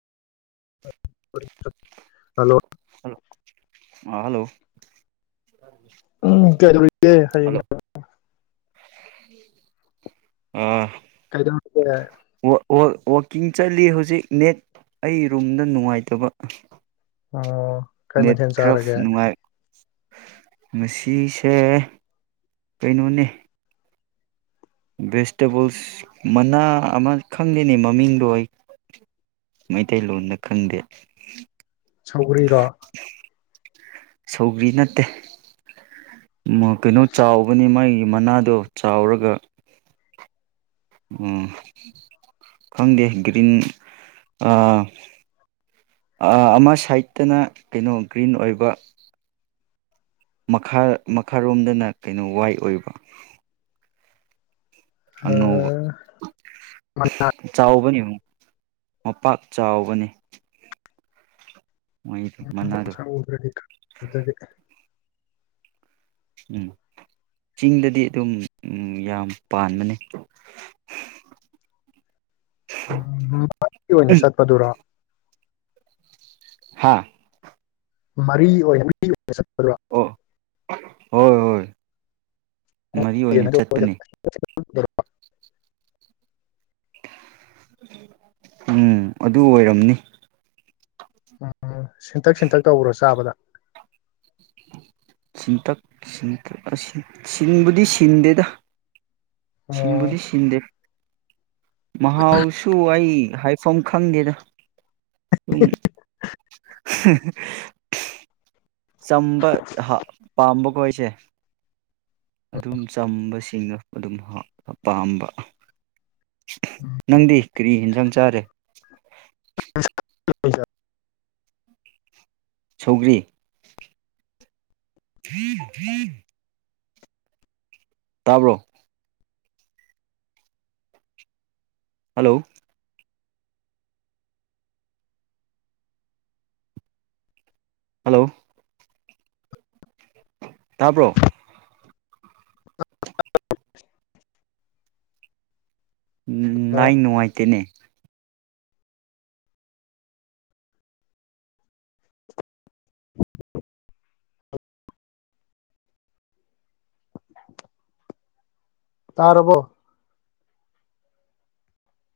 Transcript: hello hello ꯑ hello ꯎꯝ ꯀꯔꯤꯒꯦ ꯍꯌꯦꯡ ꯑ ꯀꯩꯗꯔꯒ ꯋꯀꯤꯡ ꯆꯠꯂꯤ ꯍꯧꯖꯤꯛ ꯅꯦꯠ ꯑꯩ ꯔꯨꯝꯗ ꯅꯨꯡꯉꯥꯏꯇꯕ ꯑꯣ ꯀꯩ ꯃꯊꯦꯜ ꯆꯥꯔꯒꯦ ꯉꯁꯦ ꯀꯩꯅꯣꯅꯦ ꯚꯦꯖꯤꯇꯦꯕꯜꯁ ꯃꯅꯥ ꯑꯃ ꯈꯪꯗꯦꯅꯦ ꯃꯃꯤꯡꯗꯣ ꯑꯩ ꯃꯩꯇꯩꯂꯣꯟꯗ ꯈꯪꯗꯦ ꯁꯧꯒꯔꯤꯔꯣ ꯁꯧꯒ꯭ꯔꯤ ꯅꯠꯇꯦ ꯀꯩꯅꯣ ꯆꯥꯎꯕꯅꯤ ꯃꯥꯒꯤ ꯃꯅꯥꯗꯣ ꯆꯥꯎꯔꯒ ꯈꯪꯗꯦ ꯒ꯭ꯔꯤꯟ ꯑꯃ ꯁꯥꯏꯠꯇꯅ ꯀꯩꯅꯣ ꯒ꯭ꯔꯤꯟ ꯑꯣꯏꯕ ꯃꯈꯥ ꯃꯈꯥꯔꯣꯝꯗꯅ ꯀꯩꯅꯣ ꯋꯥꯏ ꯑꯣꯏꯕ ꯑꯉꯧꯕ ꯆꯥꯎꯕꯅꯤꯨ ꯃꯄꯥꯛ ꯆꯥꯎꯕꯅꯤ ꯎ ꯎꯎꯗ꯭ꯔꯗꯤ ꯀꯗꯗꯤ ꯎꯝ ꯆꯤꯡꯗꯗꯤ ꯑꯗꯨꯝ ꯎꯝ ꯌꯥꯝ ꯄꯥꯟꯕꯅꯦ ꯎ ꯑꯣꯏꯅ ꯆꯠꯄꯗꯨꯔꯥ ꯍꯥꯥ ꯃꯔꯤ ꯑꯣꯏ [unintelligible] ꯑꯣ ꯍꯣꯏ ꯍꯣꯏ ꯃꯔꯤ ꯑꯣꯏꯅ ꯆꯠꯄꯅꯦ [unintelligible] [unintelligible] ꯎꯝ ꯑꯗꯨ ꯑꯣꯏꯔꯝꯅꯤ ꯑ ꯁꯤꯟꯇꯛ ꯁꯤꯟꯇꯛ ꯇꯧꯕ꯭ꯔꯣ ꯆꯥꯕꯗ ꯁꯤꯇꯛ ꯁꯤꯟꯕꯨꯗꯤ ꯁꯤꯟꯗꯦꯗ ꯁꯟꯕꯗꯤ ꯁꯟꯗꯦꯕ ꯃꯍꯥꯎꯁꯨ ꯑꯩ ꯍꯥꯏ ꯁꯝ ꯈꯪꯗꯦꯗ ꯁꯝ ꯆꯝꯕ ꯄꯥꯝꯕꯈꯣꯣꯏꯁꯦ ꯑꯗꯨꯝ ꯆꯝꯕꯁꯤ ꯆꯤꯡꯅ ꯑꯗꯨꯝ ꯄꯥꯝꯕ ꯅꯪꯗꯤ ꯀꯔꯤ ꯌꯦꯟꯖꯥꯡ ꯆꯥꯔꯦ ꯑꯣ ꯁꯧꯒꯔꯤ ꯐ ꯐꯝ ꯇꯥꯕ꯭ꯔꯣ ꯍꯜꯂꯣ ꯍꯜꯂꯣ ꯇꯄ꯭ꯔꯣ [unintelligible] ꯎꯝ ꯂꯥꯏ ꯅꯨꯡꯉꯥꯏꯇꯦꯅꯦ ꯇꯥꯔꯕꯨꯣ